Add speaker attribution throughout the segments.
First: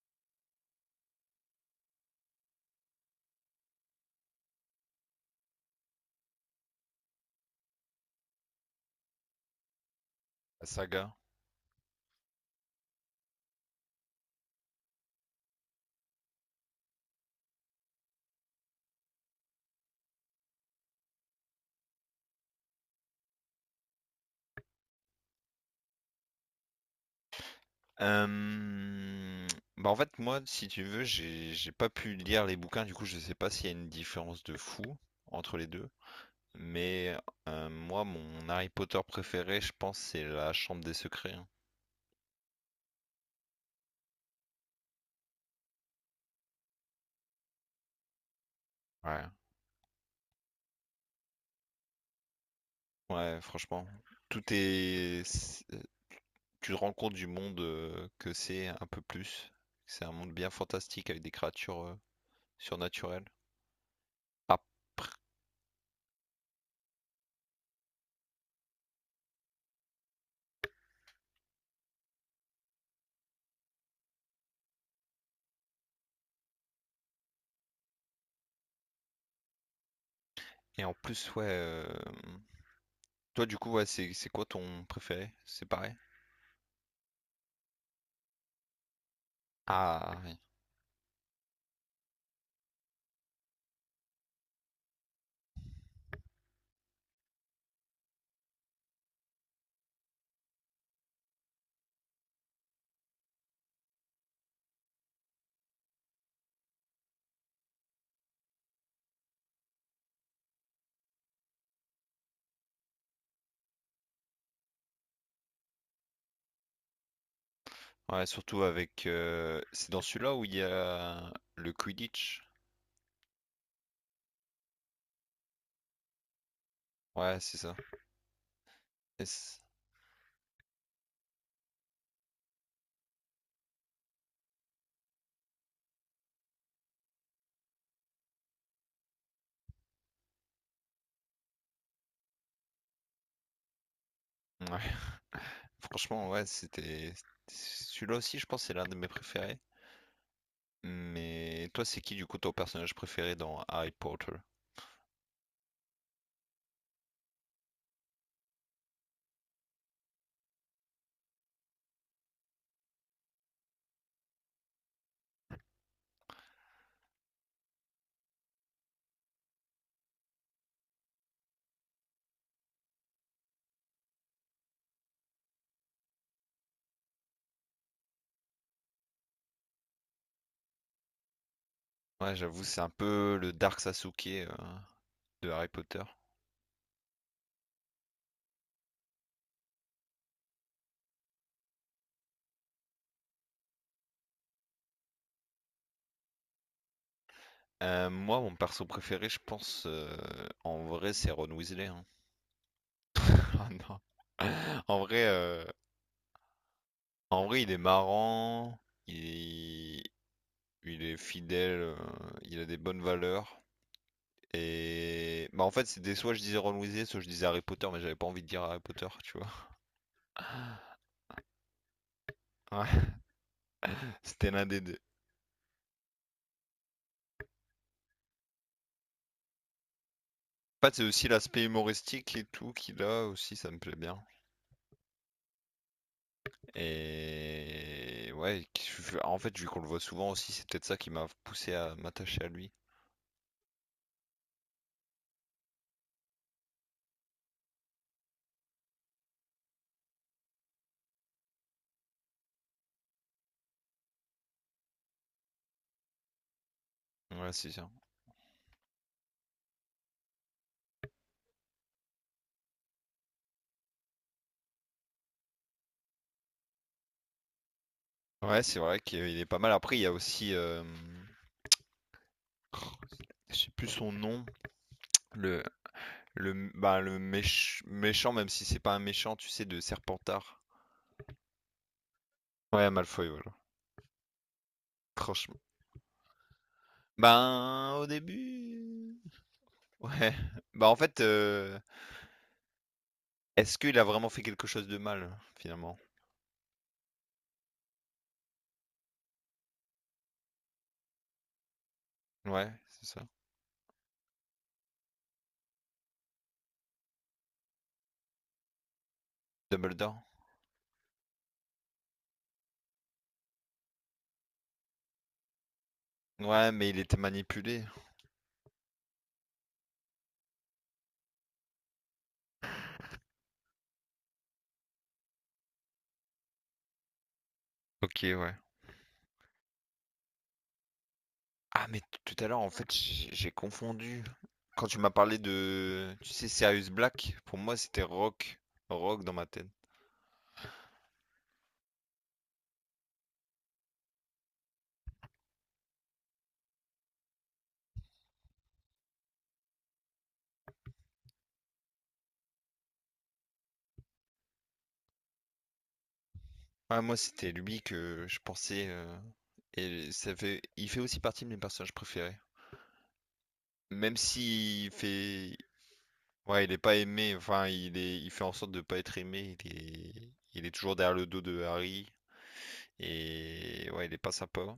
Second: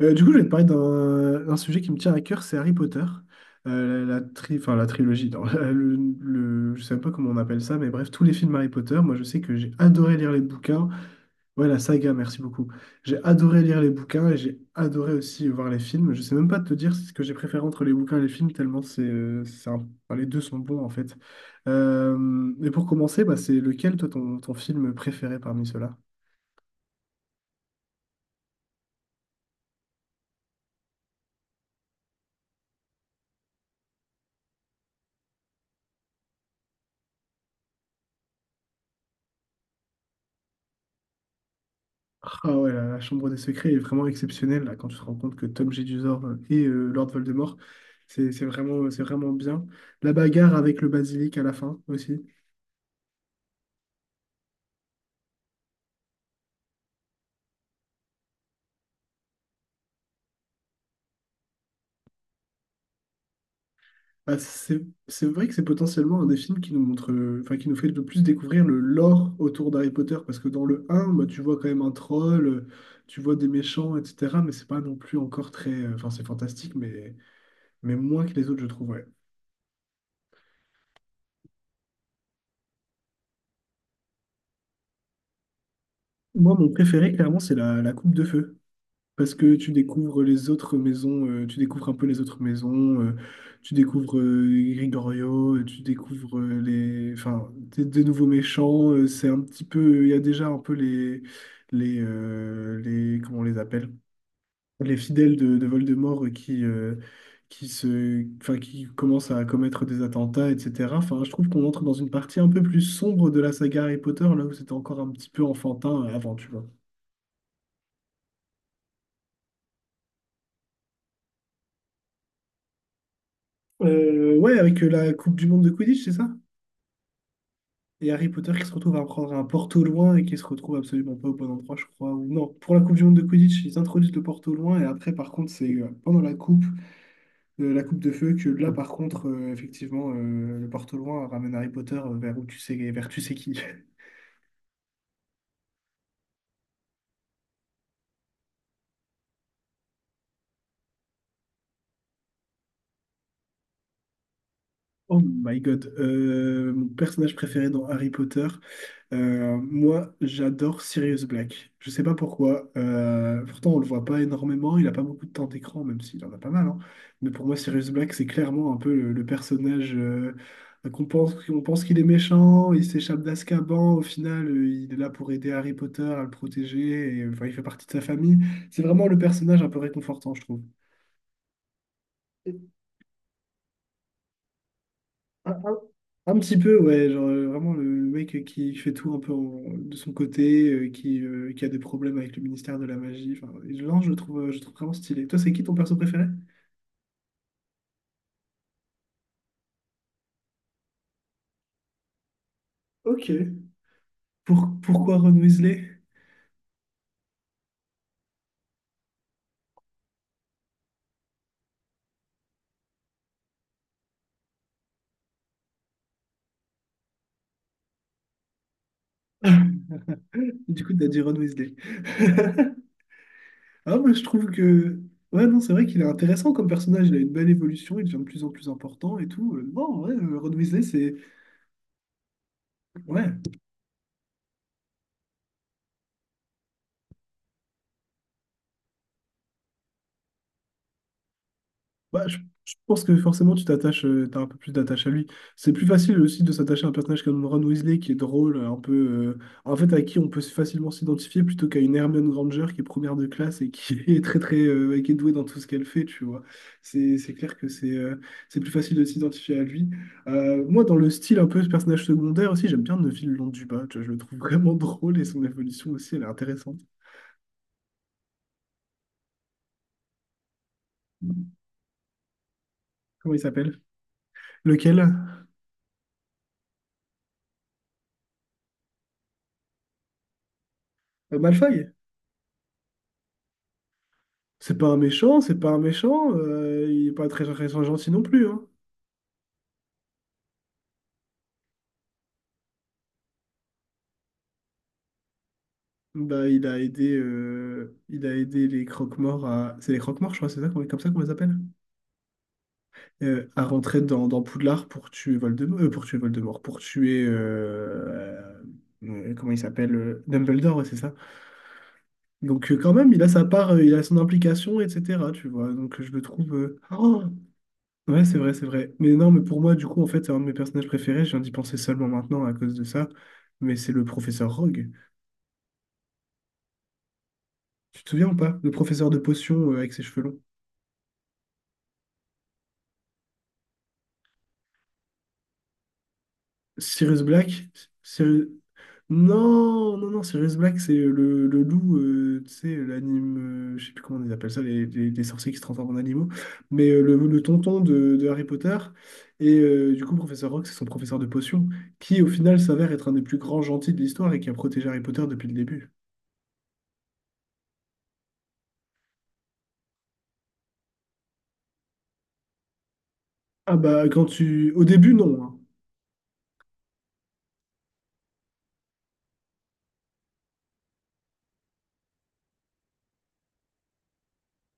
Speaker 1: Je vais te parler d'un sujet qui me tient à cœur, c'est Harry Potter. La trilogie, non, je sais même pas comment on appelle ça, mais bref, tous les films Harry Potter, moi je sais que j'ai adoré lire les
Speaker 2: La
Speaker 1: bouquins.
Speaker 2: saga.
Speaker 1: Ouais, la saga, merci beaucoup. J'ai adoré lire les bouquins et j'ai adoré aussi voir les films. Je sais même pas te dire ce que j'ai préféré entre les bouquins et les films, tellement les deux sont bons en fait. Et pour commencer, bah, c'est lequel, toi, ton film préféré parmi ceux-là?
Speaker 2: Euh, Bah en fait, moi, si tu veux, j'ai pas pu lire les bouquins, du coup, je sais pas s'il y a une différence de fou entre les deux. Mais moi, mon Harry Potter préféré, je pense, c'est la Chambre des Secrets, hein.
Speaker 1: Ah ouais, la Chambre des Secrets est vraiment exceptionnelle là, quand tu te rends compte que Tom Jedusor et Lord Voldemort, c'est vraiment, c'est
Speaker 2: Ouais.
Speaker 1: vraiment bien. La bagarre avec le basilic à la fin aussi.
Speaker 2: Ouais, franchement, tout est. c'est- Tu te rends compte du monde que c'est un peu plus. C'est un monde bien fantastique avec des créatures surnaturelles.
Speaker 1: Bah,
Speaker 2: Ah,
Speaker 1: c'est c'est vrai que c'est potentiellement un des films qui nous montre, enfin qui nous fait le plus découvrir le lore autour d'Harry Potter, parce que dans le un bah, tu vois quand même un troll, tu vois des méchants, etc. Mais c'est pas non plus encore très, enfin c'est fantastique, mais moins que les autres, je trouve, ouais.
Speaker 2: et en plus, ouais. Toi, du coup, ouais, c'est quoi ton préféré? C'est pareil?
Speaker 1: Moi, mon préféré, clairement, c'est la coupe de feu. Parce que tu
Speaker 2: Ah
Speaker 1: découvres
Speaker 2: oui.
Speaker 1: les autres maisons, tu découvres un peu les autres maisons, tu découvres Grigorio, tu découvres des nouveaux méchants. C'est un petit peu, il y a déjà un peu les, comment on les appelle? Les fidèles de Voldemort qui qui commencent à commettre des attentats, etc. Enfin, je trouve qu'on entre dans une partie un peu plus sombre de la saga Harry Potter, là où c'était encore un petit peu enfantin avant, tu vois.
Speaker 2: Ouais, surtout avec. C'est dans celui-là où il y a le Quidditch.
Speaker 1: Ouais, avec la Coupe du Monde de Quidditch, c'est ça?
Speaker 2: Ouais, c'est ça.
Speaker 1: Et Harry Potter qui se retrouve à
Speaker 2: Et
Speaker 1: prendre un
Speaker 2: c'est-
Speaker 1: Porto loin et qui se retrouve absolument pas au bon endroit, je crois. Ou non, pour la Coupe du Monde de Quidditch, ils introduisent le Porto loin et après, par contre, c'est pendant la coupe de feu, que là, par contre, effectivement, le Porto loin ramène Harry Potter vers où tu sais, vers tu sais qui.
Speaker 2: ouais. Franchement, ouais, c'était. Celui-là aussi, je pense, c'est l'un de mes préférés. Mais toi, c'est qui du coup ton personnage préféré dans Harry Potter?
Speaker 1: Oh my God. Mon personnage préféré dans Harry Potter. Moi, j'adore Sirius Black. Je sais pas pourquoi. Pourtant, on le voit pas énormément. Il a pas beaucoup de temps d'écran, même s'il en a pas mal, hein. Mais pour moi, Sirius Black, c'est clairement un peu le personnage qu'on pense qu'il est méchant. Il s'échappe d'Azkaban. Au final, il est là pour aider Harry Potter à le protéger. Et, enfin, il fait partie de sa famille. C'est vraiment le personnage un peu réconfortant, je trouve.
Speaker 2: Ouais, j'avoue, c'est un peu le Dark Sasuke de
Speaker 1: Un,
Speaker 2: Harry
Speaker 1: un-
Speaker 2: Potter.
Speaker 1: un petit peu, ouais, genre vraiment le mec qui fait tout un peu de son côté, qui a des problèmes avec le ministère de la magie. Enfin, et non, je le trouve vraiment stylé. Toi, c'est qui ton perso préféré?
Speaker 2: Moi, mon perso préféré, je pense, en vrai, c'est Ron Weasley, hein.
Speaker 1: Ok.
Speaker 2: Ah non. En
Speaker 1: Pourquoi
Speaker 2: vrai,
Speaker 1: Ron Weasley?
Speaker 2: il est marrant. Il il est fidèle, il a des bonnes valeurs. Et bah en fait c'était soit je disais Ron Weasley, soit je disais Harry Potter, mais j'avais pas envie de dire Harry Potter, tu vois.
Speaker 1: Du coup, t'as dit Ron Weasley.
Speaker 2: Ouais,
Speaker 1: Ah, moi, je trouve
Speaker 2: c'était l'un des
Speaker 1: que.
Speaker 2: deux.
Speaker 1: Ouais, non, c'est vrai qu'il est intéressant comme personnage. Il a une belle évolution, il devient de plus en plus important et tout. Non, ouais, Ron Weasley,
Speaker 2: En fait c'est
Speaker 1: c'est.
Speaker 2: aussi l'aspect humoristique et tout qu'il a
Speaker 1: Ouais.
Speaker 2: aussi, ça me plaît bien. Et ouais, en fait vu qu'on le voit souvent aussi, c'est peut-être ça qui m'a poussé à
Speaker 1: Bah, je,
Speaker 2: m'attacher à lui.
Speaker 1: je pense que forcément tu t'attaches, t'as un peu plus d'attache à lui. C'est plus facile aussi de s'attacher à un personnage comme Ron Weasley qui est drôle, en fait à qui on peut facilement s'identifier plutôt qu'à une Hermione Granger qui est première de classe et qui est très très, et qui est douée dans tout ce qu'elle fait, tu vois. C'est
Speaker 2: Ouais,
Speaker 1: clair que
Speaker 2: c'est ça.
Speaker 1: c'est plus facile de s'identifier à lui. Moi dans le style un peu ce personnage secondaire aussi, j'aime bien Neville Londubat, tu vois, je le trouve vraiment drôle et son évolution aussi elle est intéressante.
Speaker 2: Ouais, c'est vrai qu'il est pas mal. Après il y a aussi,
Speaker 1: Comment il
Speaker 2: je sais
Speaker 1: s'appelle?
Speaker 2: plus son nom,
Speaker 1: Lequel?
Speaker 2: le le, bah, le méch- méchant, même si c'est pas un méchant, tu sais, de Serpentard.
Speaker 1: Malfoy?
Speaker 2: Ouais, Malfoy, voilà.
Speaker 1: C'est pas un méchant, c'est
Speaker 2: Franchement.
Speaker 1: pas un méchant. Il est pas très, très
Speaker 2: Ben, au
Speaker 1: gentil non plus, hein.
Speaker 2: début. Ouais. Bah, en fait, est-ce qu'il a vraiment fait quelque chose de mal, finalement?
Speaker 1: Bah, il a aidé les croque-morts à. C'est les croque-morts, je crois, c'est ça, comme ça qu'on les appelle?
Speaker 2: Ouais, c'est ça.
Speaker 1: À rentrer dans Poudlard pour tuer Voldemort. Pour tuer Voldemort, pour tuer. Comment il s'appelle?
Speaker 2: Dumbledore.
Speaker 1: Dumbledore, ouais, c'est ça. Donc, quand même, il a sa part, il a son implication, etc. Tu vois, donc je le trouve.
Speaker 2: Ouais, mais il était
Speaker 1: Oh
Speaker 2: manipulé.
Speaker 1: Ouais, c'est vrai, c'est vrai. Mais non, mais pour moi, du coup, en fait, c'est un de mes personnages préférés. Je viens d'y penser seulement maintenant à cause de ça. Mais c'est le professeur Rogue. Tu te
Speaker 2: Ok,
Speaker 1: souviens ou
Speaker 2: ouais.
Speaker 1: pas? Le professeur de potions avec ses cheveux longs.
Speaker 2: Ah, mais tout à l'heure, en fait, j'ai confondu. Quand tu m'as parlé de, tu sais, Sirius
Speaker 1: Sirius
Speaker 2: Black, pour
Speaker 1: Black?
Speaker 2: moi, c'était
Speaker 1: Sirius...
Speaker 2: Rock. Rock dans ma tête.
Speaker 1: Non, non, non, Sirius Black, c'est le loup, tu sais, l'anime. Je sais plus comment ils appellent ça, les sorciers qui se transforment en animaux. Mais le tonton de Harry Potter. Et du coup, professeur Rogue, c'est son professeur de potions, qui au final s'avère être un des plus grands gentils de l'histoire et qui a protégé Harry Potter depuis le début.
Speaker 2: Ah, moi, c'était lui que je pensais. Et ça fait, il fait aussi partie de mes personnages préférés.
Speaker 1: Ah bah
Speaker 2: Même
Speaker 1: quand tu... Au
Speaker 2: s'il
Speaker 1: début, non,
Speaker 2: fait.
Speaker 1: hein.
Speaker 2: Ouais, il est pas aimé. Enfin, il est, il fait en sorte de pas être aimé. Il est toujours derrière le dos de Harry. Et ouais, il est pas sympa.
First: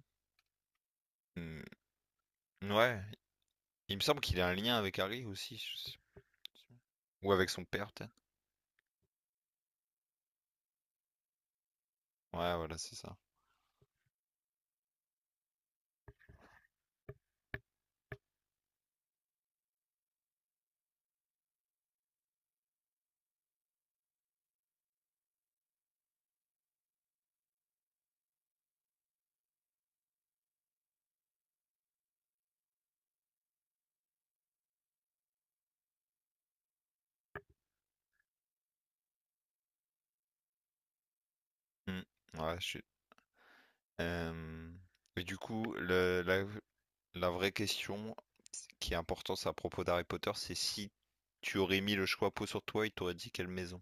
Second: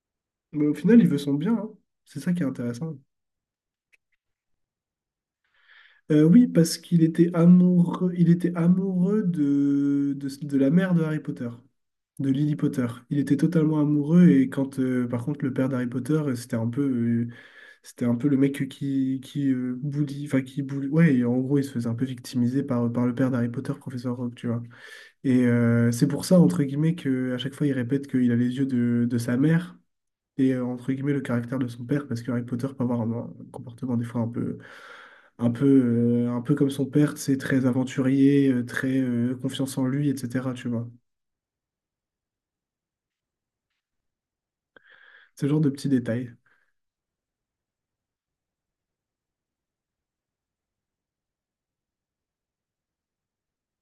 Speaker 1: Mais au final, il veut son bien,
Speaker 2: Hmm.
Speaker 1: hein. C'est ça qui est intéressant.
Speaker 2: Ouais, il me semble qu'il a un lien avec Harry aussi, je sais plus.
Speaker 1: Oui, parce qu'il était
Speaker 2: Ou avec son père,
Speaker 1: amoureux,
Speaker 2: peut-être.
Speaker 1: il était amoureux de... de la mère de Harry Potter, de
Speaker 2: Ouais,
Speaker 1: Lily
Speaker 2: voilà,
Speaker 1: Potter.
Speaker 2: c'est ça.
Speaker 1: Il était totalement amoureux et quand, par contre, le père d'Harry Potter, c'était un peu le mec qui ouais, et en gros, il se faisait un peu victimiser par le père d'Harry Potter, professeur Rogue, tu vois. Et c'est pour ça, entre guillemets, que à chaque fois, il répète qu'il a les yeux de sa mère. Et entre guillemets le caractère de son père parce que Harry Potter peut avoir un comportement des fois un peu un peu comme son père. C'est très aventurier, très confiance en lui, etc, tu vois,
Speaker 2: Hmm. Ouais, je suis. Euh, Et du
Speaker 1: ce genre de
Speaker 2: coup,
Speaker 1: petits
Speaker 2: le,
Speaker 1: détails.
Speaker 2: la- La vraie question qui est importante à propos d'Harry Potter, c'est si tu aurais mis le choix-peau sur toi, il t'aurait dit quelle maison?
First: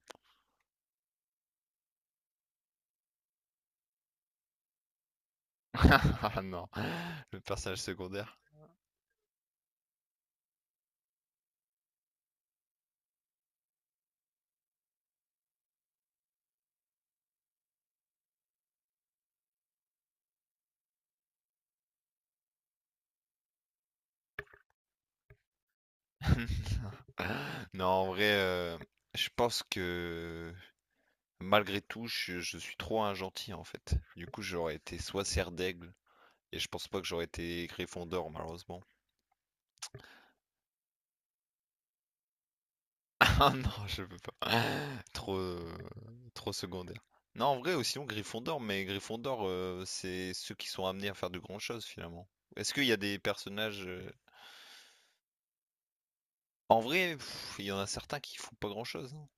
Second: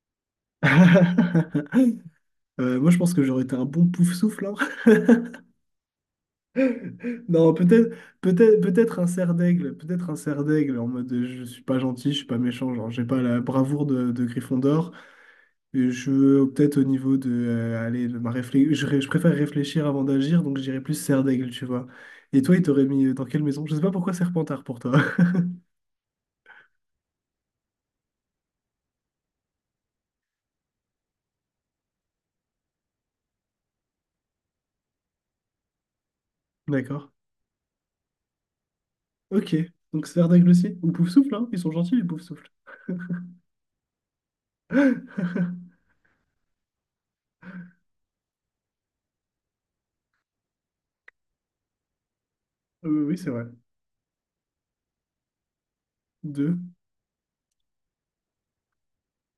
Speaker 1: Moi je pense que j'aurais été un bon pouf souffle.
Speaker 2: Ah non, le
Speaker 1: Non,
Speaker 2: personnage secondaire.
Speaker 1: peut-être un cerf d'aigle, peut-être un cerf d'aigle en mode je suis pas gentil je suis pas méchant, genre j'ai pas la bravoure de Gryffondor. Je Peut-être au niveau de allez, de ma réflexion, je préfère réfléchir avant d'agir, donc j'irais plus serre, tu vois. Et toi, il t'aurait mis dans quelle maison? Je sais pas pourquoi Serpentard pour toi.
Speaker 2: Non, en vrai, je pense que malgré tout, je suis trop un gentil en fait. Du coup, j'aurais été soit Serre d'Aigle, et je pense pas que
Speaker 1: D'accord.
Speaker 2: j'aurais été Gryffondor malheureusement.
Speaker 1: Ok. Donc serre aussi. Ou poufsouffle hein? Ils sont gentils, les poufsouffles.
Speaker 2: Ah non, je peux pas.
Speaker 1: Souffle.
Speaker 2: Trop, trop secondaire. Non, en vrai, aussi sinon Gryffondor, mais Gryffondor, c'est ceux qui sont amenés à faire de grandes choses finalement. Est-ce qu'il
Speaker 1: Oui,
Speaker 2: y a
Speaker 1: oui,
Speaker 2: des
Speaker 1: c'est vrai.
Speaker 2: personnages...
Speaker 1: Deux.
Speaker 2: En vrai, pff, il y en a certains qui font pas grand-chose, hein,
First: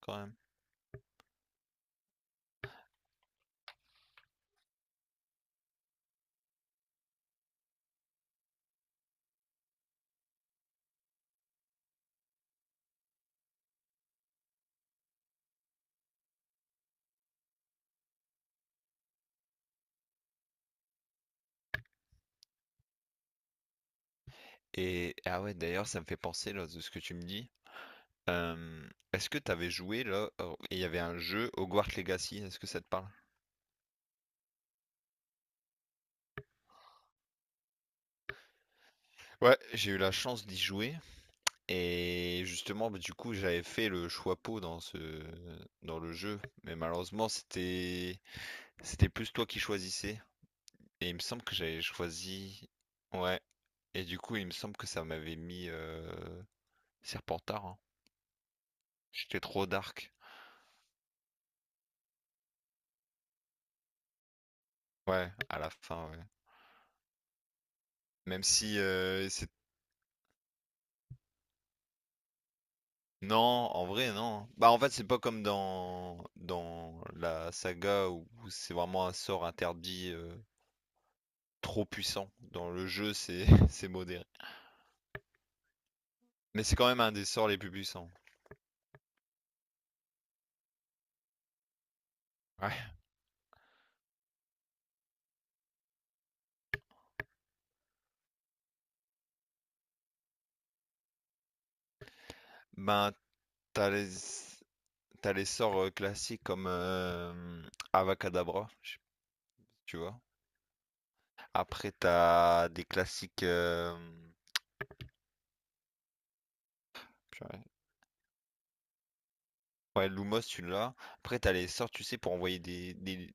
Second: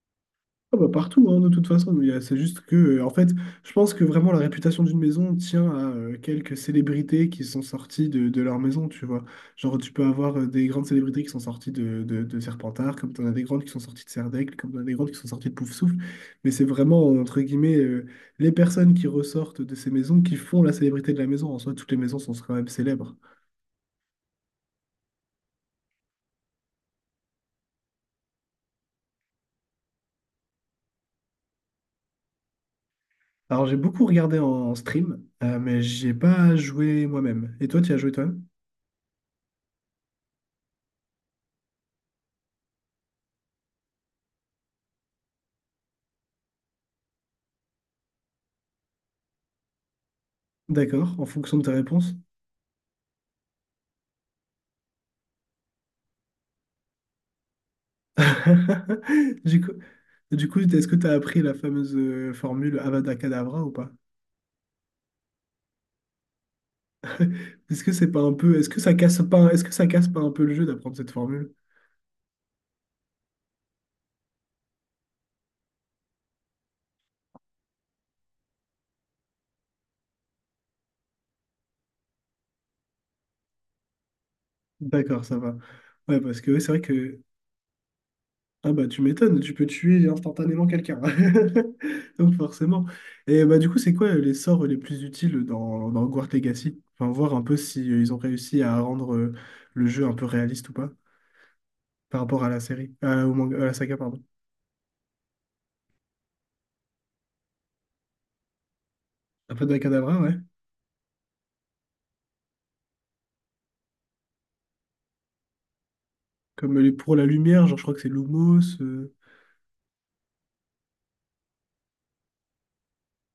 Speaker 2: quand même.
Speaker 1: Ah bah, partout, hein, de toute façon, c'est juste que, en fait, je pense que vraiment la réputation d'une maison tient à quelques célébrités qui sont sorties de leur maison, tu vois. Genre, tu peux avoir des grandes célébrités qui sont sorties de Serpentard, comme tu en as des grandes qui sont sorties de Serdaigle, comme tu as des grandes qui sont sorties de Pouf-Souffle, mais c'est vraiment, entre guillemets, les personnes qui ressortent de ces maisons qui font la célébrité de la maison. En soi, toutes les maisons sont quand même célèbres.
Speaker 2: Et ah ouais, d'ailleurs, ça me fait penser là de ce que tu me dis. Est-ce que t'avais joué là? Oh, il y avait un jeu Hogwarts Legacy. Est-ce que ça te parle?
Speaker 1: Alors, j'ai beaucoup regardé en stream, mais j'ai pas joué moi-même. Et toi, tu y as joué toi-même?
Speaker 2: Ouais, j'ai eu la chance d'y jouer et justement, bah, du coup, j'avais fait le choix peau dans le jeu, mais malheureusement, c'était plus toi qui choisissais. Et il
Speaker 1: D'accord,
Speaker 2: me
Speaker 1: en
Speaker 2: semble que
Speaker 1: fonction de ta
Speaker 2: j'avais
Speaker 1: réponse.
Speaker 2: choisi. Ouais. Et du coup, il me semble que ça m'avait mis Serpentard, hein. J'étais
Speaker 1: Du
Speaker 2: trop
Speaker 1: coup,
Speaker 2: dark.
Speaker 1: du coup, est-ce que tu as appris la fameuse formule Avada Kedavra ou pas?
Speaker 2: Ouais, à la fin, ouais.
Speaker 1: Est-ce que c'est pas un
Speaker 2: Même
Speaker 1: peu,
Speaker 2: si
Speaker 1: est-ce que ça casse pas un peu le jeu d'apprendre cette formule?
Speaker 2: Non, en vrai, non. Bah, en fait, c'est pas comme dans la saga où, c'est vraiment un sort interdit trop puissant. Dans le jeu, c'est c'est modéré.
Speaker 1: D'accord, ça va. Ouais, parce que ouais,
Speaker 2: Mais
Speaker 1: c'est
Speaker 2: c'est
Speaker 1: vrai
Speaker 2: quand même un
Speaker 1: que
Speaker 2: des sorts les plus puissants.
Speaker 1: ah bah tu m'étonnes, tu peux tuer instantanément quelqu'un. Donc forcément.
Speaker 2: Ouais.
Speaker 1: Et bah du coup, c'est quoi les sorts les plus utiles dans Hogwarts Legacy? Enfin, voir un peu si ils ont réussi à rendre le jeu un peu réaliste ou pas par rapport à la série,
Speaker 2: Ben,
Speaker 1: à la
Speaker 2: t'as
Speaker 1: saga,
Speaker 2: les,
Speaker 1: pardon.
Speaker 2: t'as les sorts classiques comme Avacadabra, je sais pas
Speaker 1: Avada
Speaker 2: si tu vois.
Speaker 1: Kedavra,
Speaker 2: Après, t'as des classiques.
Speaker 1: pour la
Speaker 2: Purée.
Speaker 1: lumière, genre je crois que c'est Lumos.
Speaker 2: Ouais, Lumos, tu l'as. Après, t'as les sorts, tu sais, pour envoyer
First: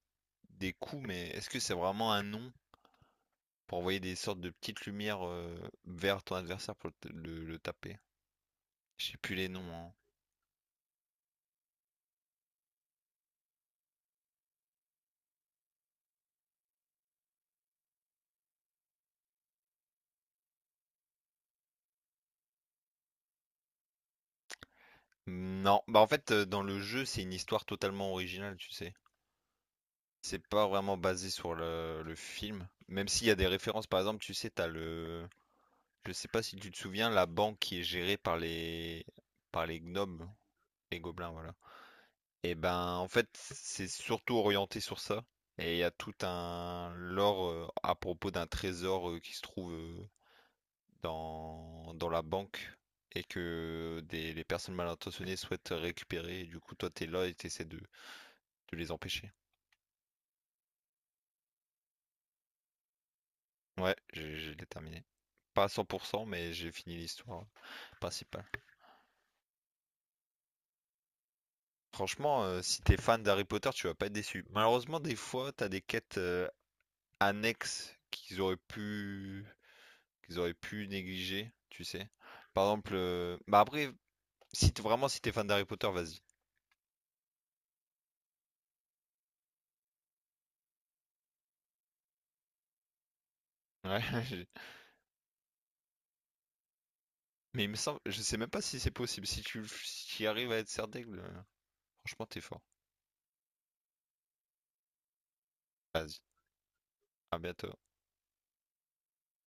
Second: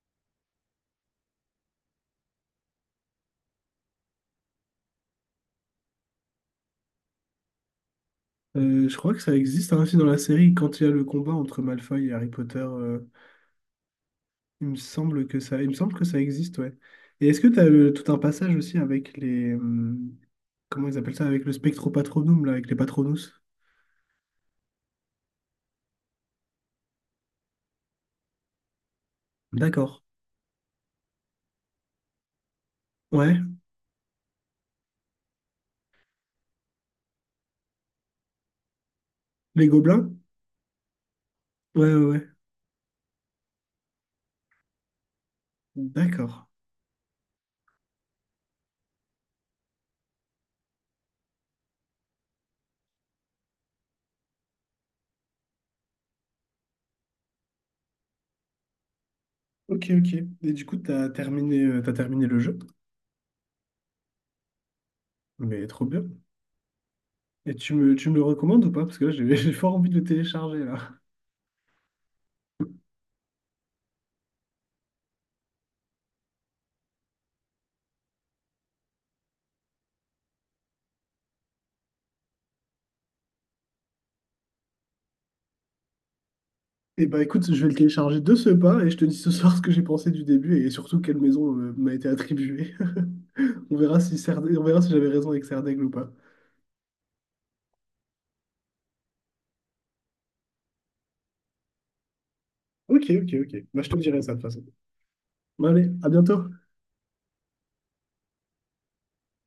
Speaker 2: des coups, mais est-ce que c'est vraiment un nom? Pour envoyer des sortes de petites lumières vers ton adversaire pour le taper.
Speaker 1: Je crois
Speaker 2: Je sais
Speaker 1: que
Speaker 2: plus
Speaker 1: ça
Speaker 2: les noms,
Speaker 1: existe hein,
Speaker 2: hein.
Speaker 1: aussi dans la série quand il y a le combat entre Malfoy et Harry Potter. Il me semble que ça, il me semble que ça existe, ouais. Et est-ce que tu as tout un passage aussi avec les, comment ils appellent ça, avec le Spectropatronum là, avec les Patronus?
Speaker 2: Non, bah en fait, dans le jeu, c'est une histoire totalement originale, tu sais.
Speaker 1: D'accord.
Speaker 2: C'est pas vraiment basé sur le film. Même s'il y a
Speaker 1: Ouais.
Speaker 2: des références, par exemple, tu sais, t'as le. Je sais pas si tu te souviens, la banque qui est gérée par les. Par
Speaker 1: Les
Speaker 2: les
Speaker 1: gobelins?
Speaker 2: gnomes, les gobelins, voilà.
Speaker 1: Ouais, ouais, ouais.
Speaker 2: Et ben, en fait, c'est surtout orienté sur ça. Et il y a tout
Speaker 1: D'accord.
Speaker 2: un lore à propos d'un trésor qui se trouve dans la banque et que les personnes mal intentionnées souhaitent récupérer. Et du coup, toi, t'es là et t'essaies de les empêcher.
Speaker 1: Ok, ok. Et du coup, t'as terminé le jeu?
Speaker 2: Ouais, je l'ai terminé. Pas
Speaker 1: Mais
Speaker 2: à
Speaker 1: trop bien.
Speaker 2: 100%, mais j'ai fini l'histoire
Speaker 1: Et tu me le
Speaker 2: principale.
Speaker 1: recommandes ou pas? Parce que là, j'ai j'ai fort envie de le télécharger là.
Speaker 2: Franchement, si t'es fan d'Harry Potter, tu vas pas être déçu. Malheureusement, des fois, t'as des quêtes annexes qu'ils auraient pu négliger, tu sais. Par exemple, bah après, si vraiment si t'es fan d'Harry Potter, vas-y.
Speaker 1: Eh bah écoute, je vais le télécharger de ce pas et je te dis ce soir ce que j'ai pensé du début et surtout quelle maison m'a été attribuée.
Speaker 2: Ouais, je-
Speaker 1: On verra si j'avais raison avec Serdaigle ou pas.
Speaker 2: Mais il me semble, je sais même pas si c'est possible. Si tu, si tu arrives à être serre d'aigle, franchement, t'es fort.
Speaker 1: Ok, ok, ok. Bah je te dirai ça de toute façon. Bah allez, à
Speaker 2: Vas-y,
Speaker 1: bientôt.
Speaker 2: à bientôt.